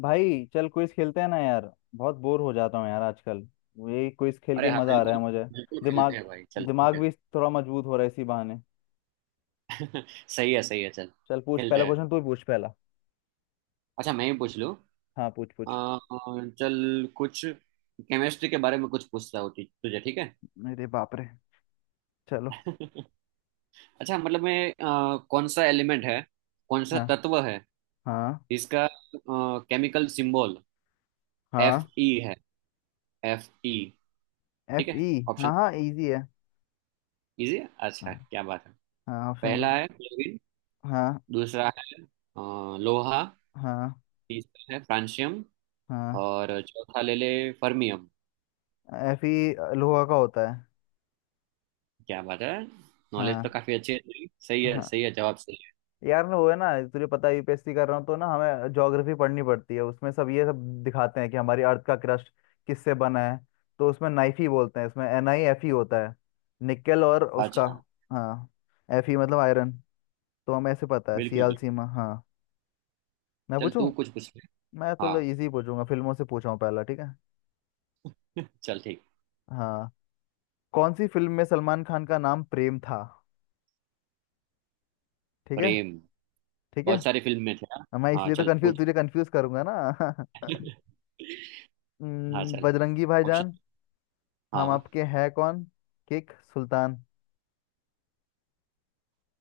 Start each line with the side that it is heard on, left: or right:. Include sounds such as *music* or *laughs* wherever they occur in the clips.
left: भाई चल क्विज खेलते हैं ना यार। बहुत बोर हो जाता हूँ यार आजकल। ये क्विज खेल
right: अरे
left: के
right: हाँ,
left: मजा आ रहा
right: बिल्कुल
left: है मुझे।
right: बिल्कुल
left: दिमाग
right: खेलते हैं भाई, चल ठीक
left: दिमाग
right: है।
left: भी थोड़ा मजबूत हो रहा है इसी बहाने।
right: *laughs* सही है सही है, चल
left: चल पूछ
right: खेलते
left: पहला
right: हैं।
left: क्वेश्चन तू ही पूछ पहला।
right: अच्छा, मैं ही पूछ लूँ।
left: हाँ पूछ पूछ
right: चल, कुछ केमिस्ट्री के बारे में कुछ पूछता हूँ, तुझे ठीक है।
left: मेरे बाप रे। चलो।
right: *laughs* अच्छा मतलब, मैं कौन सा एलिमेंट है, कौन सा
left: हाँ।
right: तत्व है
left: हाँ।
right: जिसका केमिकल सिंबल एफ
left: हाँ।
right: ई है। F E. ठीक
left: एफ
right: है,
left: ई।
right: ऑप्शन।
left: हाँ हाँ इजी है।
right: इजी है,
left: हाँ
right: अच्छा क्या बात है।
left: हाँ ऑप्शन दो।
right: पहला है क्लोरीन,
left: हाँ।
right: दूसरा है लोहा,
left: हाँ।
right: तीसरा है फ्रांशियम,
left: हाँ।
right: और चौथा ले ले फर्मियम।
left: एफ ई लोहा का होता है।
right: क्या बात है, नॉलेज तो
left: हाँ।
right: काफी अच्छी है तेरी। सही है
left: हाँ।
right: सही है, जवाब सही है।
left: यार ना वो है ना तुझे पता है यूपीएससी कर रहा हूँ तो ना हमें ज्योग्राफी पढ़नी पड़ती है उसमें सब ये सब दिखाते हैं कि हमारी अर्थ का क्रस्ट किससे बना है। तो उसमें नाइफी बोलते हैं, इसमें एन आई एफ ई होता है। निकेल और उसका।
right: अच्छा।
left: हाँ। एफ ई मतलब आयरन। तो हमें ऐसे पता है
right: बिल्कुल
left: सियाल
right: बिल्कुल।
left: सीमा। हाँ। मैं
right: चल, तू
left: पूछूं।
right: कुछ पूछ ले।
left: मैं
right: हाँ।
left: थोड़ा इजी पूछूंगा, फिल्मों से पूछा हूँ पहला, ठीक है।
right: *laughs* चल ठीक।
left: हाँ। कौन सी फिल्म में सलमान खान का नाम प्रेम था? ठीक है।
right: प्रेम?
left: ठीक है।
right: बहुत सारी फिल्म में थे। हाँ
left: मैं
right: हाँ,
left: इसलिए तो
right: चल
left: कंफ्यूज,
right: पूछ।
left: तुझे कंफ्यूज करूंगा ना। *laughs*
right: *laughs* हाँ चल।
left: बजरंगी
right: ऑप्शन।
left: भाईजान। हम
right: हाँ।
left: आपके हैं कौन। किक, सुल्तान।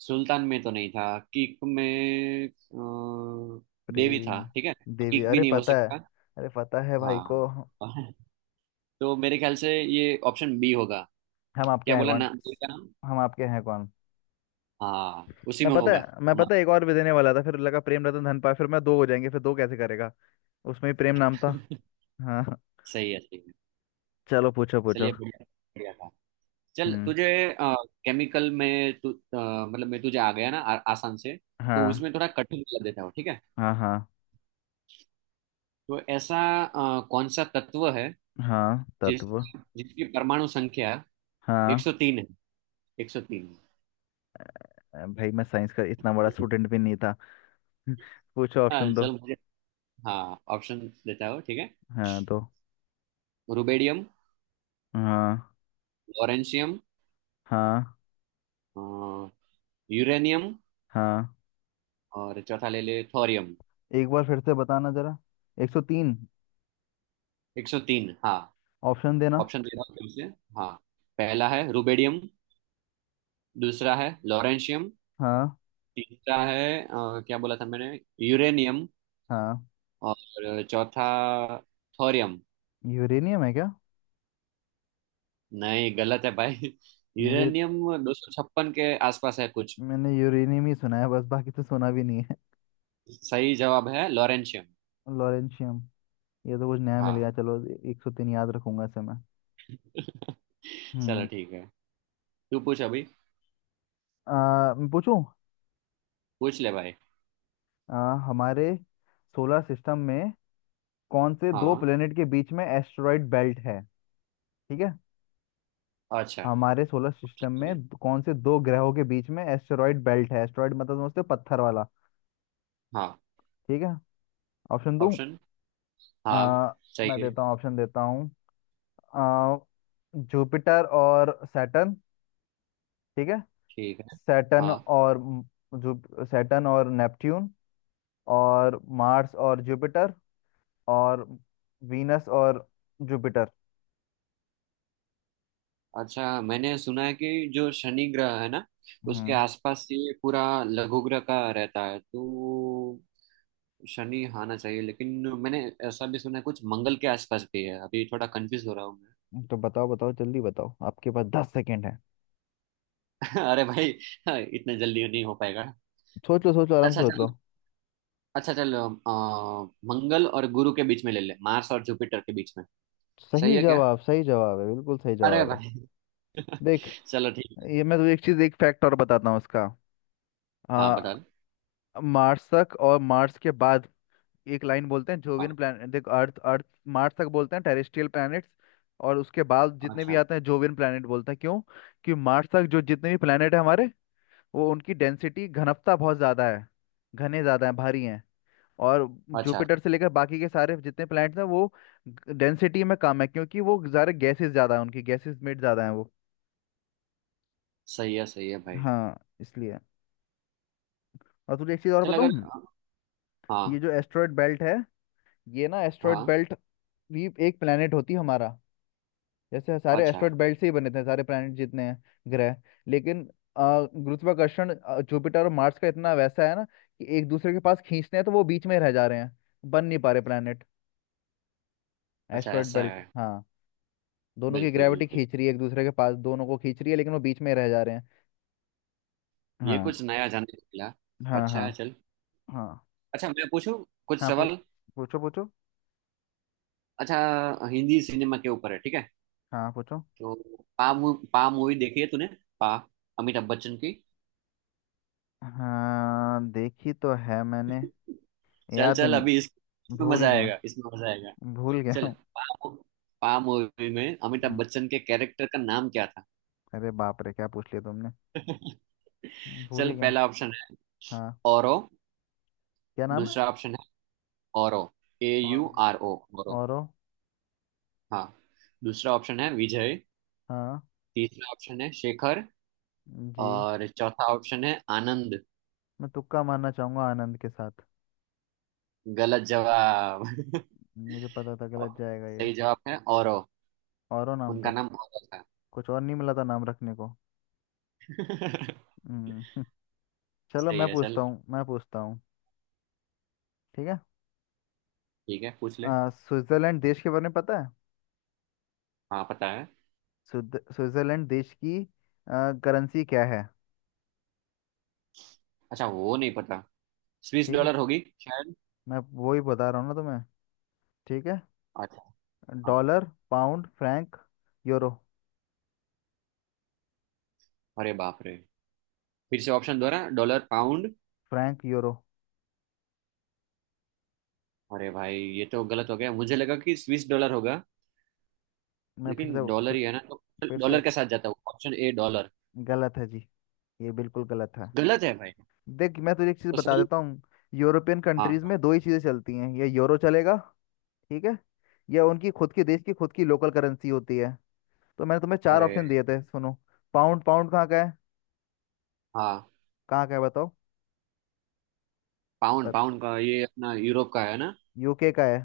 right: सुल्तान में तो नहीं था, किक में देवी था,
left: प्रेम।
right: ठीक है।
left: देवी,
right: किक भी
left: अरे
right: नहीं हो
left: पता है।
right: सकता।
left: अरे पता है भाई
right: हाँ।
left: को। हम
right: *laughs* तो मेरे ख्याल से ये ऑप्शन बी होगा।
left: आपके
right: क्या
left: हैं
right: बोला ना
left: कौन।
right: देवी का नाम।
left: हम आपके हैं कौन।
right: हाँ, उसी
left: मैं
right: में
left: पता
right: होगा।
left: है, मैं पता
right: हमारा।
left: है, एक और भी देने वाला था, फिर लगा प्रेम रतन धन पाए, फिर मैं दो हो जाएंगे, फिर दो कैसे करेगा। उसमें ही प्रेम नाम था।
right: *laughs*
left: हाँ।
right: सही है सही है।
left: चलो पूछो पूछो
right: चलिए, बढ़िया। बढ़िया था। चल
left: हम्म।
right: तुझे केमिकल में तू मतलब, मैं तुझे आ गया ना, आसान से, तो
left: हाँ।
right: उसमें थोड़ा कठिन कर देता हूँ, ठीक है।
left: हाँ। हाँ
right: तो ऐसा, कौन सा तत्व है
left: हाँ
right: जिस
left: तत्व।
right: जिसकी परमाणु संख्या
left: हाँ।
right: 103 है। 103।
left: भाई मैं साइंस का इतना बड़ा स्टूडेंट भी नहीं था। *laughs* पूछो,
right: हाँ,
left: ऑप्शन दो।
right: चल मुझे। हाँ, ऑप्शन देता हूँ, ठीक है।
left: हाँ, दो।
right: रुबेडियम,
left: हाँ।
right: लॉरेंशियम,
left: हाँ।
right: अ, यूरेनियम,
left: हाँ।
right: और चौथा ले ले थोरियम।
left: एक बार फिर से बताना जरा। 103।
right: 103 हाँ।
left: ऑप्शन देना।
right: ऑप्शन दे रहा हूँ फिर से। हाँ। पहला है रुबेडियम, दूसरा है लॉरेंशियम,
left: हाँ।
right: तीसरा है क्या बोला था मैंने, यूरेनियम,
left: हाँ।
right: और चौथा थोरियम।
left: यूरेनियम है क्या?
right: नहीं, गलत है भाई। *laughs*
left: मुझे।
right: यूरेनियम दो सौ छप्पन के आसपास है कुछ।
left: मैंने यूरेनियम ही सुना है, बस बाकी तो सुना भी नहीं है।
right: सही जवाब है लॉरेंशियम।
left: लॉरेंशियम। ये तो कुछ नया मिल
right: हाँ।
left: गया, चलो। 103 याद रखूंगा इसे मैं।
right: चलो
left: हम्म।
right: ठीक है, तू पूछ अभी।
left: मैं पूछूं।
right: पूछ ले भाई।
left: हमारे सोलर सिस्टम में कौन से दो
right: हाँ।
left: प्लेनेट के बीच में एस्टेरॉइड बेल्ट है? ठीक है।
right: अच्छा।
left: हमारे सोलर सिस्टम में कौन से दो ग्रहों के बीच में एस्टेरॉइड बेल्ट है? एस्टेरॉइड मतलब समझते हो, पत्थर वाला।
right: हाँ,
left: ठीक है। ऑप्शन दूं?
right: ऑप्शन। हाँ,
left: आ, मैं
right: चाहिए।
left: देता हूँ, ऑप्शन देता हूँ। आ, जुपिटर और सैटर्न। ठीक है।
right: ठीक है।
left: सैटर्न
right: हाँ।
left: और म- जु सैटर्न और नेपट्यून। और मार्स और जुपिटर। और वीनस और जुपिटर।
right: अच्छा, मैंने सुना है कि जो शनि ग्रह है ना, उसके
left: हम्म।
right: आसपास ये पूरा लघु ग्रह का रहता है, तो शनि आना चाहिए। लेकिन मैंने ऐसा भी सुना है कुछ मंगल के आसपास भी है। अभी थोड़ा कंफ्यूज हो रहा हूँ मैं।
left: तो बताओ बताओ, जल्दी बताओ, आपके पास 10 सेकेंड है।
right: *laughs* अरे भाई, इतने जल्दी नहीं हो पाएगा।
left: सोच लो, सोच लो, आराम से
right: अच्छा
left: सोच
right: चल।
left: लो।
right: अच्छा चल, मंगल और गुरु के बीच में ले ले, मार्स और जुपिटर के बीच में। सही
left: सही
right: है क्या?
left: जवाब, सही जवाब है, बिल्कुल सही
right: अरे
left: जवाब है।
right: भाई।
left: देख,
right: *laughs* चलो ठीक है।
left: ये मैं तुझे एक चीज, एक फैक्ट और बताता हूँ उसका।
right: हाँ,
left: आ,
right: बता दो।
left: मार्स के बाद एक लाइन बोलते हैं
right: हाँ।
left: Jovian plan. देख, अर्थ अर्थ मार्स तक बोलते हैं टेरेस्ट्रियल प्लैनेट्स। और उसके बाद जितने भी
right: अच्छा।
left: आते हैं जोवियन प्लैनेट बोलते हैं। क्यों? कि मार्स तक जो जितने भी प्लैनेट है हमारे, वो उनकी डेंसिटी घनत्व बहुत ज़्यादा है। घने ज़्यादा हैं, भारी हैं। और
right: अच्छा।
left: जुपिटर से लेकर बाकी के सारे जितने प्लैनेट्स हैं वो डेंसिटी में कम है, क्योंकि वो सारे गैसेस ज़्यादा हैं उनकी, गैसेस में ज़्यादा हैं वो।
right: सही है भाई।
left: हाँ, इसलिए। और तुझे एक चीज़ और
right: चल अगर।
left: बताऊँ। ये
right: हाँ।
left: जो एस्ट्रॉयड बेल्ट है, ये ना एस्ट्रॉयड
right: हाँ।
left: बेल्ट भी एक प्लैनेट होती है हमारा। जैसे सारे
right: अच्छा।
left: एस्ट्रॉइड बेल्ट से ही बने थे, सारे प्लैनेट जितने हैं, ग्रह। लेकिन अ, गुरुत्वाकर्षण जुपिटर और मार्स का इतना वैसा है ना कि एक दूसरे के पास खींचते हैं, तो वो बीच में रह जा रहे हैं, बन नहीं पा रहे प्लैनेट।
right: अच्छा
left: एस्ट्रॉइड
right: ऐसा
left: बेल्ट।
right: है।
left: हाँ, दोनों की
right: बिल्कुल
left: ग्रेविटी
right: बिल्कुल।
left: खींच रही है एक दूसरे के पास, दोनों को खींच रही है लेकिन वो बीच में रह जा रहे हैं।
right: ये
left: हाँ।
right: कुछ नया जानने को मिला।
left: हाँ।
right: अच्छा
left: हाँ।
right: है, चल।
left: हाँ
right: अच्छा, मैं पूछूं कुछ
left: हाँ पूछ।
right: सवाल।
left: पूछो पूछो
right: अच्छा, हिंदी सिनेमा के ऊपर है, ठीक है।
left: हाँ, पूछो।
right: तो पा पा मूवी देखी है तूने? पा, अमिताभ बच्चन की।
left: हाँ, देखी तो है मैंने।
right: चल
left: याद
right: चल
left: नहीं।
right: अभी, इसमें
left: भूल
right: मजा
left: गया।
right: आएगा, इसमें मजा आएगा।
left: भूल गया
right: चल,
left: हूँ।
right: पा। पा मूवी में अमिताभ
left: हम्म,
right: बच्चन के कैरेक्टर का नाम क्या था?
left: अरे बाप रे, क्या पूछ लिया तुमने।
right: *laughs*
left: भूल
right: चल,
left: ही गया।
right: पहला ऑप्शन है
left: हाँ।
right: औरो।
left: क्या नाम है?
right: दूसरा ऑप्शन है औरो, ए यू
left: और।
right: R O, Auro.
left: औरो।
right: हाँ। दूसरा ऑप्शन है विजय,
left: हाँ।
right: तीसरा ऑप्शन है शेखर,
left: जी।
right: और चौथा ऑप्शन है आनंद।
left: मैं तुक्का मारना चाहूंगा आनंद के साथ।
right: गलत जवाब। *laughs*
left: मुझे पता था
right: और
left: गलत जाएगा ये।
right: सही जवाब है औरो।
left: औरो नाम
right: उनका
left: था?
right: नाम औरो था।
left: कुछ और नहीं मिला था नाम रखने को।
right: *laughs*
left: हम्म। *laughs* चलो
right: सही
left: मैं
right: है
left: पूछता
right: चल।
left: हूँ मैं पूछता हूँ ठीक है।
right: ठीक है, पूछ ले।
left: स्विट्जरलैंड देश के बारे में पता है?
right: हाँ, पता है।
left: स्विट्जरलैंड देश की करेंसी क्या है?
right: अच्छा, वो नहीं पता। स्विस
left: ठीक है।
right: डॉलर होगी शायद।
left: मैं वो ही बता रहा हूँ ना तुम्हें। ठीक है।
right: अच्छा। हाँ।
left: Dollar, pound, franc, euro.
right: अरे बाप रे। फिर से ऑप्शन दोहरा, डॉलर पाउंड।
left: Franc, euro.
right: अरे भाई, ये तो गलत हो गया, मुझे लगा कि स्विस डॉलर होगा।
left: मैं फिर
right: लेकिन
left: से।
right: डॉलर
left: फिर,
right: ही है ना, तो
left: फिर से।
right: डॉलर के साथ जाता है ऑप्शन ए डॉलर।
left: गलत है जी, ये बिल्कुल गलत है।
right: गलत है भाई।
left: देख मैं तुझे एक चीज
right: तो
left: बता
right: सही।
left: देता हूँ। यूरोपियन
right: हाँ,
left: कंट्रीज में दो ही चीजें चलती हैं, या यूरो चलेगा, ठीक है, या उनकी खुद के देश की खुद की लोकल करेंसी होती है। तो मैंने तुम्हें चार
right: अरे
left: ऑप्शन दिए थे, सुनो। पाउंड पाउंड कहाँ का है?
right: हाँ।
left: कहाँ का है बताओ?
right: पाउंड, पाउंड का ये अपना यूरोप का है ना।
left: यूके का है,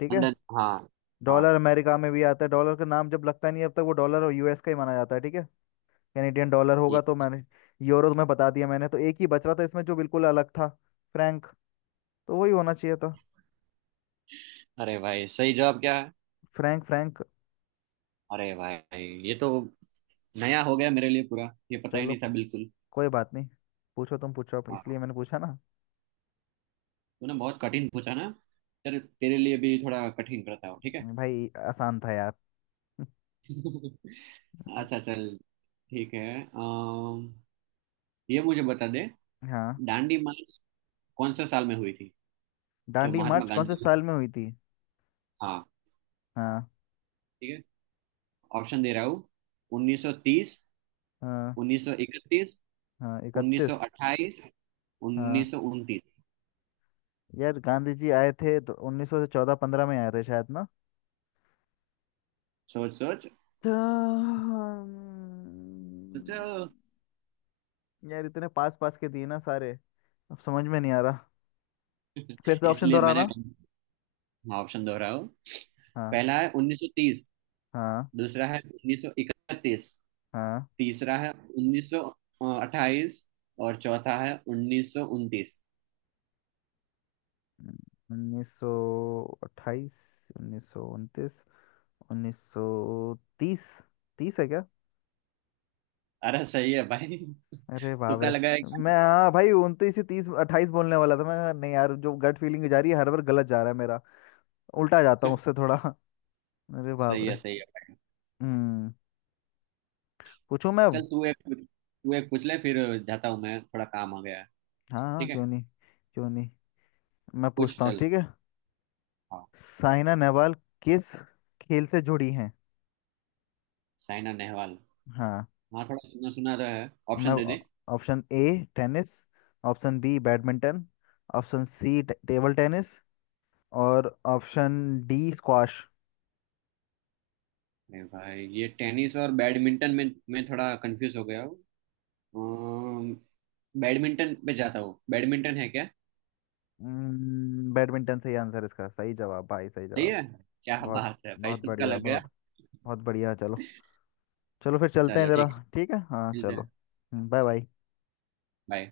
left: ठीक है।
right: लंदन, हाँ। हाँ,
left: डॉलर अमेरिका में भी आता है, डॉलर का नाम जब लगता नहीं है, अब तक वो डॉलर और यूएस का ही माना जाता है, ठीक है। कैनेडियन डॉलर होगा,
right: ये।
left: तो मैंने यूरो तुम्हें बता दिया, मैंने तो एक ही बच रहा था इसमें जो बिल्कुल अलग था, फ्रैंक, तो वही होना चाहिए था।
right: अरे भाई, सही जवाब क्या है?
left: फ्रैंक फ्रैंक
right: अरे भाई, ये तो नया हो गया मेरे लिए पूरा। ये पता ही
left: चलो,
right: नहीं था बिल्कुल।
left: कोई बात नहीं। पूछो, तुम पूछो, इसलिए
right: हाँ,
left: मैंने पूछा ना।
right: तूने बहुत कठिन पूछा ना। चल, तेरे लिए भी थोड़ा कठिन करता हूँ, ठीक है।
left: भाई आसान था यार। *laughs*
right: *laughs* अच्छा चल, ठीक है। अम, ये मुझे बता दे।
left: हाँ।
right: दांडी मार्च कौन से साल में हुई थी, जो
left: दांडी
right: महात्मा
left: मार्च कौन से
right: गांधी।
left: साल में हुई थी?
right: हाँ,
left: हाँ।
right: ठीक है, ऑप्शन दे रहा हूँ। 1930,
left: हाँ।
right: 1931,
left: हाँ, इकतीस।
right: 1928,
left: हाँ।
right: 1929।
left: यार गांधी जी आए थे तो 1914-15 में आए थे शायद ना।
right: सोच सोच।
left: तो, हम्म,
right: सोचो।
left: यार इतने पास पास के दिए ना सारे, अब समझ में नहीं आ रहा।
right: *laughs*
left: फिर से ऑप्शन
right: इसलिए मैंने।
left: दोहराना।
right: हाँ, ऑप्शन दोहराया हूँ।
left: हाँ।
right: पहला है 1930,
left: हाँ।
right: दूसरा है 1931,
left: हाँ।
right: तीसरा है 1928, और चौथा है 1929।
left: 1928, 1929, 1930। तीस है क्या?
right: अरे सही है भाई।
left: अरे
right: *laughs*
left: बाप
right: तुक्का
left: रे।
right: लगाया
left: मैं,
right: क्या?
left: हाँ भाई, उनतीस से तीस अट्ठाईस बोलने वाला था मैं, कहा नहीं यार, जो गट फीलिंग जा रही है हर बार गलत जा रहा है मेरा, उल्टा जाता हूँ उससे थोड़ा। *laughs* अरे बाप
right: सही
left: रे।
right: है सही है।
left: हम्म। पूछूं मैं अब?
right: चल, तू एक पूछ ले फिर। जाता हूँ मैं, थोड़ा काम आ गया है।
left: हाँ हाँ,
right: ठीक
left: क्यों
right: है,
left: नहीं, क्यों नहीं। मैं
right: पूछ
left: पूछता हूँ,
right: चल।
left: ठीक है।
right: हाँ,
left: साइना नेहवाल किस खेल से जुड़ी हैं?
right: साइना नेहवाल।
left: हाँ।
right: हाँ, थोड़ा सुना सुना तो है।
left: मैं,
right: ऑप्शन दे दे।
left: Option A tennis, option B badminton, option C table tennis, और ऑप्शन डी स्क्वाश।
right: अरे भाई, ये टेनिस और बैडमिंटन में मैं थोड़ा कंफ्यूज हो गया हूँ। अम, बैडमिंटन पे जाता हूँ। बैडमिंटन है क्या?
left: बैडमिंटन सही आंसर, इसका सही जवाब भाई, सही
right: सही
left: जवाब।
right: है। क्या
left: बहुत
right: बात है भाई, तुक्का लग गया।
left: बहुत बहुत बढ़िया चलो। चलो फिर चलते हैं
right: चलो
left: जरा।
right: ठीक है,
left: ठीक है, हाँ
right: मिलते हैं।
left: चलो। Bye bye.
right: बाय।